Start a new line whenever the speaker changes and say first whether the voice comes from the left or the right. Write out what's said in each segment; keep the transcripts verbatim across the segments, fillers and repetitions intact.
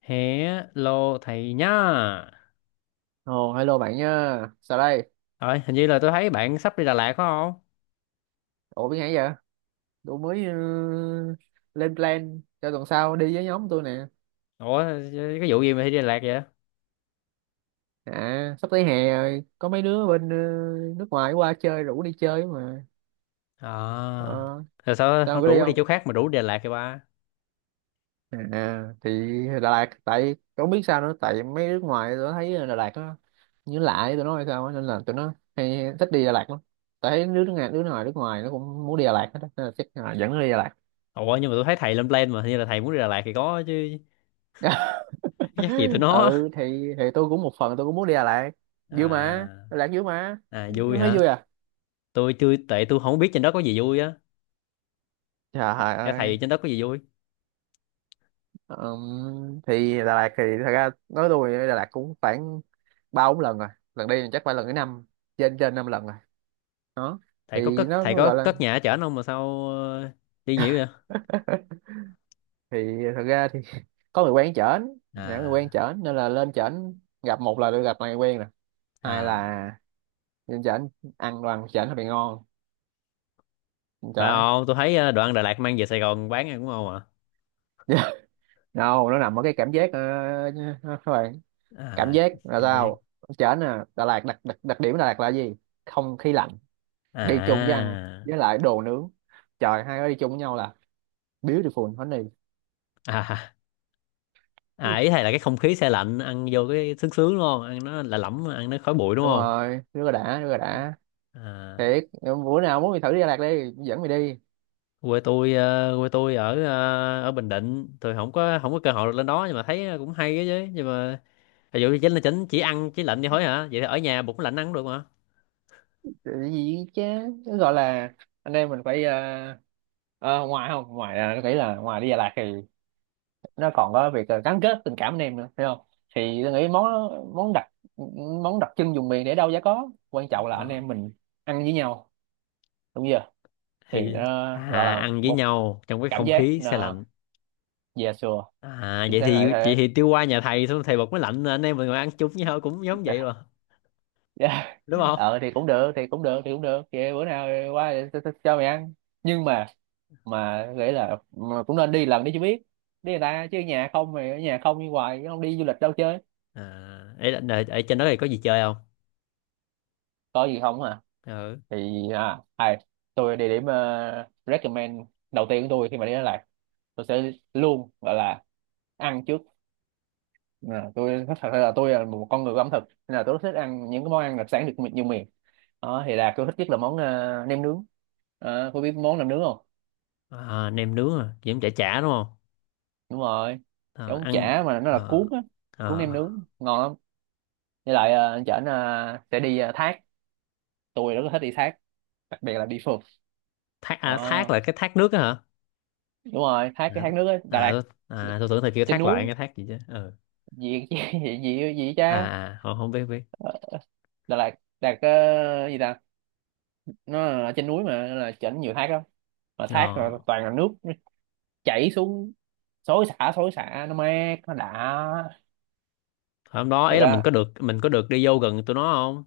left: Hello thầy nhá.
right: Ồ, hello bạn nha. Sao đây?
left: Rồi, hình như là tôi thấy bạn sắp đi Đà Lạt phải không?
right: Ủa biết hay vậy? Tôi mới ờ, lên plan cho tuần sau đi với nhóm tôi nè.
left: Ủa, cái vụ gì mà đi Đà Lạt vậy?
right: À, sắp tới hè rồi, có mấy đứa bên ờ, nước ngoài qua chơi rủ đi chơi mà.
left: À,
right: Ờ,
left: rồi sao
right: sao
left: không
right: có đi
left: đủ đi
right: không?
left: chỗ khác mà đủ đi Đà Lạt kìa ba?
right: À, à, thì Đà Lạt, tại không biết sao nữa, tại mấy nước ngoài tôi thấy Đà Lạt nó như lạ với tụi nó hay sao á, nên là tụi nó hay thích đi Đà Lạt lắm. Tại thấy đứa nước ngoài, đứa ngoài nước ngoài nó cũng muốn đi Đà Lạt hết, á, nên là chắc là dẫn nó đi Đà Lạt.
left: Ủa, nhưng mà tôi thấy thầy lên plan mà, hình như là thầy muốn đi Đà Lạt thì có chứ, chắc gì tụi nó.
right: Ừ thì thì tôi cũng một phần tôi cũng muốn đi Đà Lạt, vui mà,
left: À,
right: Đà Lạt vui mà,
left: à
right: nó
left: vui
right: thấy
left: hả?
right: vui à.
left: Tôi chưa, tại tôi không biết trên đó có gì vui á. Th-
right: Trời
left: Theo
right: ơi.
left: thầy trên đó có gì vui?
right: Ừm, thì Đà Lạt thì thật ra nói tôi đi Đà Lạt cũng khoảng ba bốn lần rồi, lần đi chắc phải lần thứ năm, trên trên năm lần rồi đó.
left: Thầy có
right: Thì
left: cất,
right: nó
left: thầy
right: nó
left: có
right: gọi là,
left: cất nhà ở trển không mà sao ờ, đi nhiều vậy?
right: thì thật ra thì có người quen chởnh, những người quen
left: À,
right: chởnh nên là lên chởnh gặp, một là được gặp người quen nè, hai
left: à,
right: là lên chởnh ăn đoàn chởnh hơi bị ngon. Trời
left: phải
right: ơi.
left: không? Tôi thấy ờ, đoạn Đà Lạt mang về Sài Gòn bán ăn đúng không.
right: No nó nằm ở cái cảm giác, uh, cảm
left: À,
right: giác là
left: cảm giác.
right: sao, chở nè. Đà Lạt đặc, đặc đặc điểm Đà Lạt là gì? Không khí lạnh đi chung với ăn,
left: À,
right: với lại đồ nướng, trời, hai cái đi chung với nhau là beautiful honey.
left: à, à, à, ý thầy là cái không khí xe lạnh ăn vô cái sướng sướng đúng không, ăn nó là lẫm, ăn nó khói bụi đúng
right: Đúng
left: không?
right: rồi, rất là đã, rất là đã
left: À,
right: thiệt. Bữa nào muốn mày thử đi Đà Lạt đi, dẫn mày đi.
left: quê tôi ờ, quê tôi ở ờ, ở Bình Định, tôi không có không có cơ hội được lên đó, nhưng mà thấy cũng hay á chứ. Nhưng mà ví dụ như chính là chính chỉ ăn chỉ lạnh vậy thôi hả, vậy thì ở nhà bụng lạnh ăn cũng được mà.
right: Cái gì chứ? Nó gọi là anh em mình phải ờ, ờ, ngoài, không, ngoài là nó nghĩ là, ngoài đi Đà Lạt thì nó còn có việc ờ, gắn kết tình cảm anh em nữa, phải không? Thì tôi nghĩ món món đặc món đặc trưng vùng miền để đâu giá có quan trọng, là anh
left: Ờ,
right: em mình ăn với nhau, đúng chưa? Thì
left: thì
right: nó gọi
left: à,
right: là
left: ăn với
right: một
left: nhau trong cái
right: cảm
left: không
right: giác,
left: khí xe
right: là
left: lạnh.
right: dè sùa.
left: À,
right: Chính
left: vậy
right: xác
left: thì
right: là
left: vậy
right: thế.
left: thì tiêu qua nhà thầy xong thầy bật máy lạnh anh em mình ngồi ăn chung với nhau cũng giống vậy mà,
right: Dạ.
left: đúng không?
right: Ờ thì cũng được thì cũng được thì cũng được, vậy bữa nào qua để tôi- tôi cho mày ăn. Nhưng mà mà nghĩ là mà cũng nên đi lần đi cho biết, đi người ta chứ, nhà không, mày ở nhà không đi hoài, không đi du lịch đâu chơi.
left: À ấy là ở, ở trên đó thì có gì chơi không?
right: Có gì không à?
left: Ừ.
right: Thì à, ai, tôi địa điểm ờ, recommend đầu tiên của tôi khi mà đến Đà Lạt, tôi sẽ luôn gọi là ăn trước. À, tôi thật sự là tôi là một con người của ẩm thực, nên là tôi rất thích ăn những cái món ăn đặc sản được mi- nhiều miền đó, thì là tôi thích nhất là món ờ, nem nướng. Ờ, cô biết món nem nướng không?
left: À, nem nướng à, kiếm chả chả đúng không?
right: Đúng rồi,
left: À,
right: giống
left: ăn.
right: chả mà nó là
left: À,
right: cuốn á,
left: à,
right: cuốn nem nướng ngon lắm. Với lại ờ, anh chở ờ, sẽ đi ờ, thác. Tôi rất là thích đi thác, đặc biệt là đi phượt.
left: thác. À,
right: Ờ,
left: thác là cái thác nước á hả?
right: đúng rồi, thác, cái
left: À,
right: thác nước á Đà
left: à,
right: Lạt,
left: tôi- à tôi tưởng là kiểu
right: trên
left: thác
right: núi,
left: loạn cái thác gì chứ. Ừ.
right: gì gì gì gì gì
left: À,
right: cha.
left: à, không, không biết biết.
right: Đà Lạt, Đà Lạt ờ, gì ta, nó ở trên núi mà, nên là chỉnh nhiều thác lắm, mà thác
left: Ờ.
right: rồi toàn là nước, nó chảy xuống xối xả, xối xả, nó mát, nó đã
left: Hôm đó
right: thiệt
left: ấy là mình
right: á.
left: có được mình có được đi vô gần tụi nó không?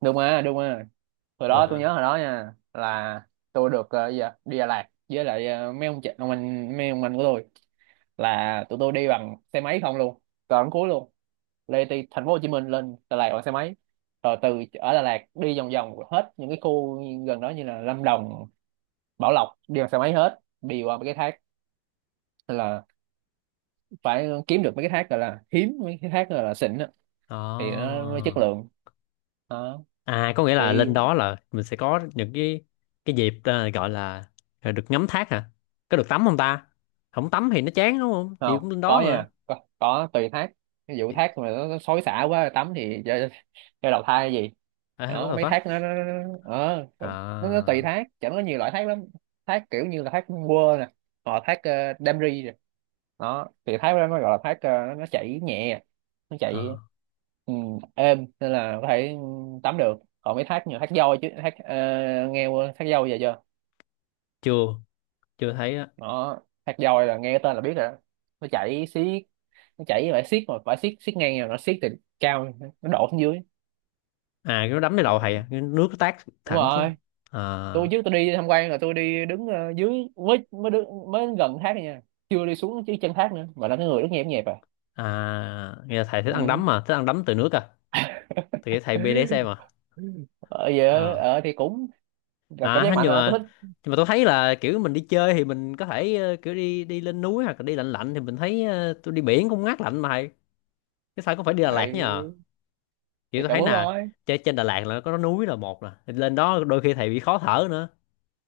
right: Đúng mà, đúng mà, hồi
left: Được
right: đó
left: hả?
right: tôi
left: À.
right: nhớ hồi đó nha, là tôi được ờ, gì ạ, đi Đà Lạt với lại ờ, mấy ông chị ông anh mấy ông anh của tôi, là tụi tôi đi bằng xe máy không luôn, còn cuối luôn, lê từ thành phố Hồ Chí Minh lên Đà Lạt bằng xe máy, rồi từ ở Đà Lạt đi vòng vòng hết những cái khu gần đó, như là Lâm Đồng, Bảo Lộc, đi bằng xe máy hết, đi qua mấy cái thác. Tức là phải kiếm được mấy cái thác gọi là hiếm, mấy cái thác gọi là xịn á,
left: Ờ.
right: thì nó mới chất lượng đó.
left: À, có nghĩa là
right: Thì
left: lên đó là mình sẽ có những cái cái dịp, ờ, gọi là là được ngắm thác hả? Có được tắm không ta? Không tắm thì nó chán, đúng không? Chị
right: không
left: cũng lên
right: có
left: đó mà.
right: nha, có, có tùy thác, ví dụ
left: Thì-
right: thác mà nó, nó xối xả quá, tắm thì cho cho đầu thai gì
left: À, what
right: đó.
left: the
right: Mấy thác
left: fuck?
right: nó nó nó, nó, ờ, nó, nó
left: À,
right: tùy thác, chẳng có, nhiều loại thác lắm, thác kiểu như là thác quơ nè, hoặc là thác ờ, đam ri nè. Đó, thì thác đó mới gọi là thác ờ, nó chảy nhẹ, nó chảy
left: ờ,
right: ừ, êm, nên là có thể tắm được. Còn mấy thác như thác voi chứ, thác ờ, nghe qua thác voi giờ chưa?
left: chưa chưa thấy á.
right: Đó, thác voi là nghe tên là biết rồi đó. Nó chảy xiết, nó chảy với bãi xiết, mà bãi xiết, xiết ngang rồi nó xiết từ cao nó đổ xuống dưới.
left: À, cái nó đấm cái đầu thầy
right: Ồ,
left: à, cái nước nó tát
right: đúng
left: thẳng xuống.
right: rồi, tôi
left: À,
right: trước, tôi đi tham quan là tôi đi đứng ờ, dưới, mới mới đứng, mới gần thác thôi nha, chưa đi xuống chứ chân thác nữa, mà là cái người rất nhẹp nhẹp à.
left: à nghe là thầy thích ăn
right: Ừ.
left: đấm mà, thích ăn đấm từ nước à. Thì thầy bê BDSM
right: ờ Giờ
left: mà.
right: ờ, thì cũng là cảm giác
left: À,
right: mạnh
left: nhưng
right: mà tôi
left: mà
right: thích.
left: nhưng mà tôi thấy là kiểu mình đi chơi thì mình có thể ờ, kiểu đi đi lên núi hoặc là đi lạnh lạnh thì mình thấy ờ, tôi đi biển cũng ngát lạnh mà thầy, cái sao cũng phải đi Đà Lạt
right: Đấy,
left: nhờ?
right: thì
left: Kiểu tôi
right: tao
left: thấy
right: muốn
left: nè,
right: thôi.
left: trên trên Đà Lạt là có núi là một nè. Thì lên đó đôi khi thầy bị khó thở nữa,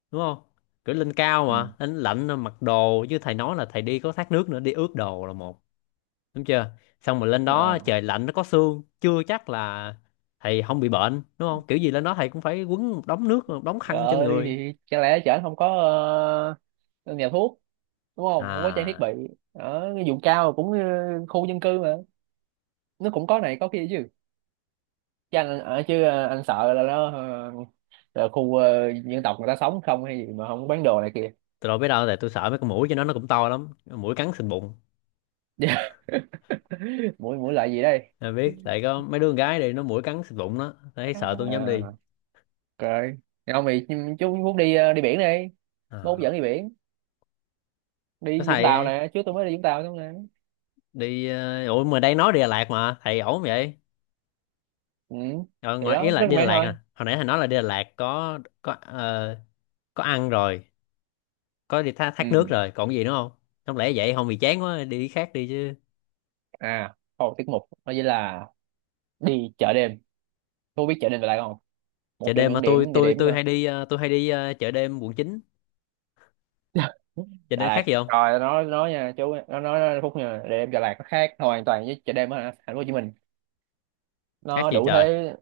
left: đúng không? Kiểu lên cao
right: Ừ.
left: mà lên lạnh mặc đồ, chứ thầy nói là thầy đi có thác nước nữa đi ướt đồ là một, đúng chưa? Xong rồi lên đó
right: Ờ.
left: trời lạnh nó có sương, chưa chắc là thầy không bị bệnh, đúng không? Kiểu gì lên đó thầy cũng phải quấn một đống nước một đống khăn trên
right: Rồi
left: người.
right: thì chẳng lẽ chở không có ờ, nhà thuốc, đúng không, không có trang thiết
left: À.
right: bị? Ở cái vùng cao cũng ờ, khu dân cư mà, nó cũng có này có kia chứ chứ anh ở chứ, ờ, anh sợ là nó ờ, là khu ờ, dân tộc, người ta sống không hay gì mà không bán đồ này kia.
left: Tôi đâu biết đâu, tại tôi sợ mấy con muỗi cho nó nó cũng to lắm. Muỗi cắn xịt bụng.
right: Dạ. Mũi mũi lại gì đây?
left: Tôi biết, tại có mấy đứa con gái đi, nó muỗi cắn xịt bụng đó. Thấy sợ
right: À,
left: tôi không dám đi.
right: ok, ông thì, chú muốn đi ờ, đi biển đi, mốt dẫn
left: À.
right: đi biển,
left: Có
right: đi Vũng Tàu
left: thầy
right: nè, trước tôi mới đi Vũng Tàu xong nè.
left: đi, ờ, ủa mà đây nói đi Đà Lạt mà, thầy ổn vậy?
right: Ừ.
left: Ờ,
right: Thì
left: ngoài ý
right: đó
left: là
right: rất
left: đi Đà
right: mến
left: Lạt nè.
right: thôi.
left: Hồi nãy thầy nói là đi Đà Lạt có có ờ, có ăn rồi, có đi thác, thác nước
right: Ừ.
left: rồi, còn gì nữa không? Không lẽ vậy không, bị chán quá đi cái khác đi chứ.
right: À, một tiết mục đó chính là đi chợ đêm. Cô biết chợ đêm là lại không? Một
left: Chợ
right: trong
left: đêm
right: những
left: mà tôi
right: điểm địa
left: tôi
right: điểm
left: tôi
right: ờ,
left: hay đi, ờ, tôi hay đi ờ, chợ đêm quận chín. Chợ
right: Đà
left: đêm khác
right: Lạt
left: gì không?
right: coi nó nói nha, chú nó nói nó Phúc nha, để em, Đà Lạt nó khác hoàn toàn với chợ đêm ở thành phố Hồ Chí Minh.
left: Khác
right: Nó
left: gì
right: đủ
left: trời.
right: thế,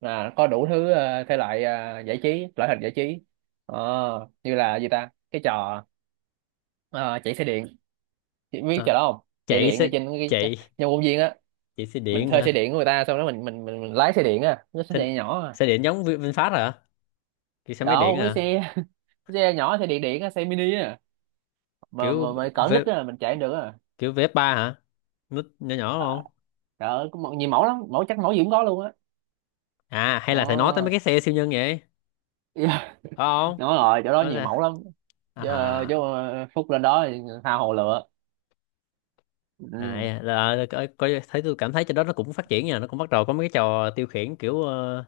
right: là có đủ thứ ờ, thể loại ờ, giải trí loại hình giải trí. Ờ, như là gì ta, cái trò ờ, chạy xe điện. Chị biết
left: Hả?
right: trò đó không? Chạy
left: Chạy
right: điện ở
left: xe
right: trên cái cái-
left: chạy
right: nhà công viên á,
left: chạy xe
right: mình
left: điện
right: thuê xe
left: hả?
right: điện của người ta xong đó, mình mình mình, mình lái xe điện á, nó xe
left: xe,
right: điện nhỏ à.
left: xe điện giống Vi- VinFast hả, kiểu xe máy điện
right: Đâu, cái
left: hả?
right: xe, xe nhỏ, xe điện điện á, xe mini á, mà mà,
left: kiểu
right: mà cỡ
left: v,
right: nít á, mình chạy không được á.
left: kiểu vê ép ba hả, nút nhỏ nhỏ đúng
right: À,
left: không?
right: trời ơi có mẫu- nhiều mẫu lắm, mẫu chắc mẫu gì cũng có luôn á.
left: À, hay là thầy nói tới
right: Ờ,
left: mấy cái xe siêu nhân vậy phải
right: yeah. Đúng
left: không?
right: rồi, chỗ đó
left: Đó
right: nhiều
left: sao?
right: mẫu lắm. Chứ, ờ, chứ
left: À,
right: ờ, Phúc lên đó thì tha hồ lựa. Ừ,
left: à là, coi, coi thấy tôi cảm thấy trên đó nó cũng phát triển nha, nó cũng bắt đầu có mấy cái trò tiêu khiển kiểu ờ,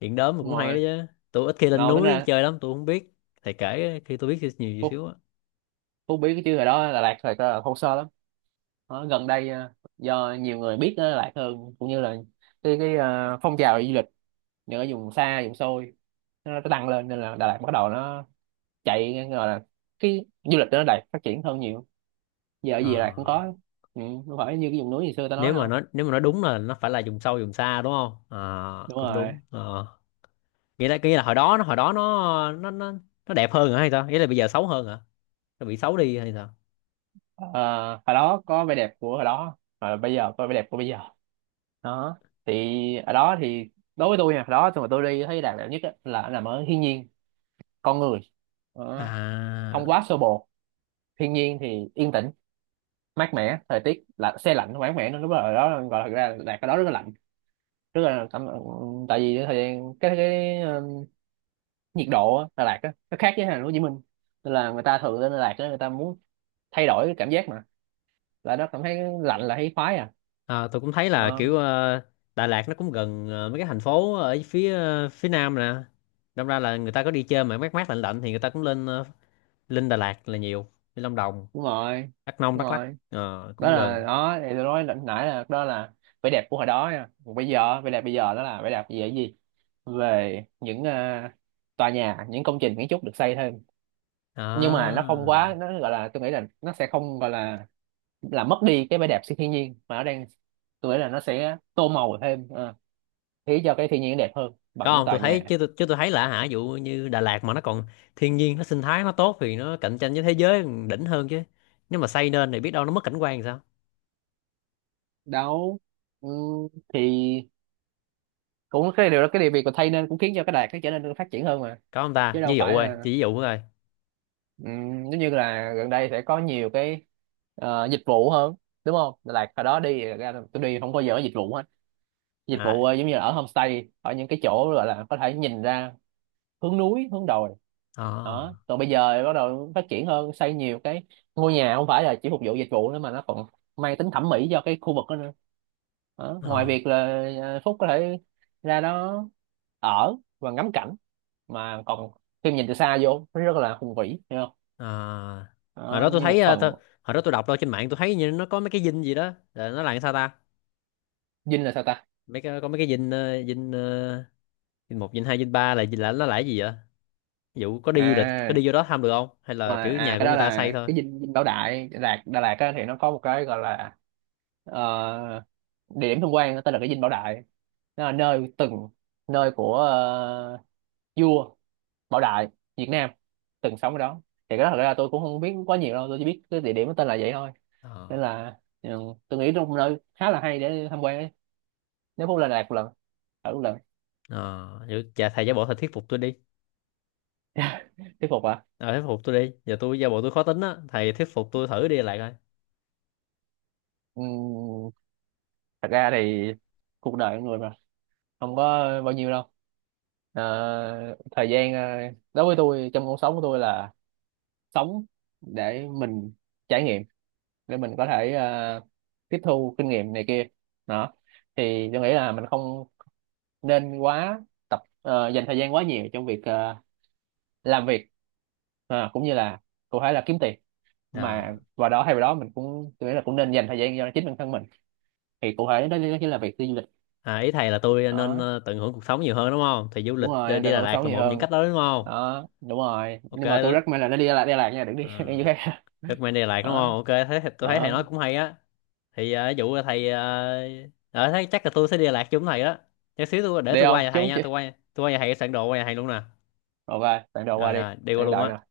left: điện đóm mà
right: đúng
left: cũng hay
right: rồi,
left: đó chứ. Tôi ít khi lên
right: lâu tính
left: núi
right: ra,
left: chơi lắm, tôi không biết, thầy kể khi tôi biết nhiều gì
right: Phúc,
left: xíu á.
right: Phúc biết cái chứ, hồi đó Đà Lạt thật là thô sơ lắm. Ở gần đây ờ, do nhiều người biết Đà Lạt hơn, cũng như là cái cái ờ, phong trào du lịch những ở vùng xa vùng xôi nó nó tăng lên, nên là Đà Lạt bắt đầu nó chạy, gọi là cái du lịch ở Đà Lạt phát triển hơn nhiều. Giờ ở gì Đà
left: Ờ,
right: Lạt cũng có. Ừ, không phải như cái vùng núi ngày xưa ta nói
left: nếu mà
right: đâu.
left: nó nếu mà nó đúng là nó phải là vùng sâu vùng xa, đúng không? À,
right: Đúng
left: cũng
right: rồi.
left: đúng. Ờ. nghĩa là nghĩa là hồi đó nó hồi đó nó nó nó nó đẹp hơn hả hay sao, nghĩa là bây giờ xấu hơn hả, nó bị xấu đi hay sao?
right: Ờ, hồi đó có vẻ đẹp của hồi đó, và bây giờ có vẻ đẹp của bây giờ đó. Thì ở đó thì đối với tôi nha, hồi đó tôi, mà tôi đi thấy đẹp, đẹp nhất á, là nằm ở thiên nhiên, con người. Đó,
left: À,
right: không quá xô bồ, thiên nhiên thì yên tĩnh, mát mẻ, thời tiết là se lạnh, mát mẻ, nó lúc đó ở đó gọi là, thực ra là Đà Lạt ở đó rất là lạnh, rất là cảm. Tại vì cái thời gian cái cái ờ, nhiệt độ á, Đà Lạt á, nó khác với thành phố Hồ Chí Minh, nên là người ta thường lên Đà Lạt á, người ta muốn thay đổi cái cảm giác, mà là nó cảm thấy lạnh là thấy khoái à.
left: à tôi cũng thấy là
right: Đó,
left: kiểu ờ, Đà Lạt nó cũng gần ờ, mấy cái thành phố ở phía ờ, phía nam nè, đâm ra là người ta có đi chơi mà mát mát lạnh lạnh thì người ta cũng lên ờ, lên Đà Lạt là nhiều, đi Lâm Đồng,
right: đúng rồi,
left: Đắk Nông,
right: đúng
left: Đắk Lắk
right: rồi.
left: ờ,
right: Đó
left: cũng
right: là,
left: gần.
right: đó thì tôi nói lần nãy là đó là vẻ đẹp của hồi đó nha. Còn bây giờ vẻ đẹp bây giờ, đó là vẻ đẹp về cái gì? Về những ờ, tòa nhà, những công trình kiến trúc được xây thêm. Nhưng mà nó không
left: À,
right: quá, nó gọi là, tôi nghĩ là nó sẽ không gọi là là mất đi cái vẻ đẹp sự thiên nhiên mà nó đang. Tôi nghĩ là nó sẽ tô màu thêm ờ, khiến cho cái thiên nhiên đẹp hơn bằng
left: có
right: những
left: không?
right: tòa
left: Tôi thấy
right: nhà.
left: chứ, tôi, chứ tôi thấy là hả, ví dụ như Đà Lạt mà nó còn thiên nhiên nó sinh thái nó tốt thì nó cạnh tranh với thế giới đỉnh hơn chứ, nếu mà xây nên thì biết đâu nó mất cảnh quan thì sao?
right: Đâu, ừ, thì cũng cái điều đó, cái điều việc của thay nên cũng khiến cho cái đài cái trở nên phát triển hơn mà,
left: Có không
right: chứ
left: ta,
right: đâu
left: ví dụ
right: phải
left: ơi,
right: là.
left: chỉ ví dụ thôi.
right: Ừm, giống như là gần đây sẽ có nhiều cái ờ, dịch vụ hơn, đúng không, là hồi đó đi ra là tôi đi không bao giờ có dịch vụ hết, dịch
left: À,
right: vụ ờ, giống như là ở homestay, ở những cái chỗ gọi là có thể nhìn ra hướng núi, hướng đồi đó.
left: à,
right: Còn bây giờ bắt đầu phát triển hơn, xây nhiều cái ngôi nhà không phải là chỉ phục vụ dịch vụ nữa, mà nó còn mang tính thẩm mỹ cho cái khu vực đó nữa đó. Ngoài
left: à,
right: việc là ờ, Phúc có thể ra đó ở và ngắm cảnh, mà còn khi nhìn từ xa vô nó rất là hùng vĩ
left: à. hồi
right: đó,
left: đó tôi
right: như một
left: thấy ờ,
right: phần.
left: tôi, hồi đó tôi đọc đâu trên mạng tôi thấy như nó có mấy cái dinh gì đó, là nó là sao ta,
right: Dinh là sao ta?
left: mấy cái có mấy cái dinh, ờ, dinh ờ, dinh một dinh hai dinh ba là là nó là cái gì vậy? Ví dụ có đi du lịch có
right: À
left: đi vô đó thăm được không, hay là
right: mà
left: kiểu
right: à
left: nhà
right: Cái
left: của
right: đó
left: người ta
right: là
left: xây thôi?
right: cái dinh, dinh Bảo Đại, Đà Lạt, Đà Lạt á, thì nó có một cái gọi là ờ, địa điểm tham quan tên là cái dinh Bảo Đại. Nó là nơi từng, nơi của ờ, vua Bảo Đại Việt Nam từng sống ở đó. Thì cái đó thật ra tôi cũng không biết quá nhiều đâu, tôi chỉ biết cái địa điểm nó tên là vậy thôi, nên
left: Ờ,
right: là ừ, tôi nghĩ trong nơi khá là hay để tham quan ấy. Nếu Phú lên Đà Lạt một lần, ở một lần.
left: ờ, vậy cha thầy giáo bộ thầy thuyết phục tôi đi.
right: Thuyết phục,
left: Ờ, thuyết phục tôi đi. Giờ tôi giả bộ tôi khó tính á, thầy thuyết phục tôi thử đi lại coi.
right: à, thật ra thì cuộc đời con người mà không có bao nhiêu đâu. Ờ, thời gian ờ, đối với tôi trong cuộc sống của tôi là sống để mình trải nghiệm, để mình có thể ờ, tiếp thu kinh nghiệm này kia đó, thì tôi nghĩ là mình không nên quá tập ờ, dành thời gian quá nhiều trong việc ờ, làm việc. Ờ, cũng như là, cụ thể là kiếm tiền, mà
left: À,
right: vào đó, thay vào đó mình cũng, tôi nghĩ là cũng nên dành thời gian cho chính bản thân mình, thì cụ thể đó, đó chính là việc đi du lịch.
left: à ý thầy là tôi nên
right: Đó,
left: ờ, tận hưởng cuộc sống nhiều hơn đúng không? Thì du
right: đúng
left: lịch
right: rồi,
left: đi
right: em
left: đi
right: tận
left: Đà
right: hưởng
left: Lạt
right: sống
left: là
right: nhiều
left: một trong những
right: hơn
left: cách đó đúng không?
right: đó, đúng rồi,
left: Ok.
right: nhưng mà tôi
left: Đó.
right: rất may là nó đi Đà Lạt, Đà Lạt nha, đừng đi
left: À,
right: đi chỗ khác
left: recommend đi Đà Lạt đúng
right: đó,
left: không? Ok. Thấy, tôi thấy thầy nói
right: đó.
left: cũng hay á. Thì ờ, ví dụ là thầy... Uh, thấy chắc là tôi sẽ đi Đà Lạt chung với thầy đó. Chút xíu tôi để
right: Đi
left: tôi qua
right: không
left: nhà thầy
right: chú
left: nha.
right: chứ,
left: Tôi qua tôi qua nhà thầy soạn đồ qua nhà thầy luôn nè.
right: rồi về bạn đồ qua
left: Rồi,
right: đi,
left: rồi. Đi qua
right: đang
left: luôn
right: đợi nè.
left: á.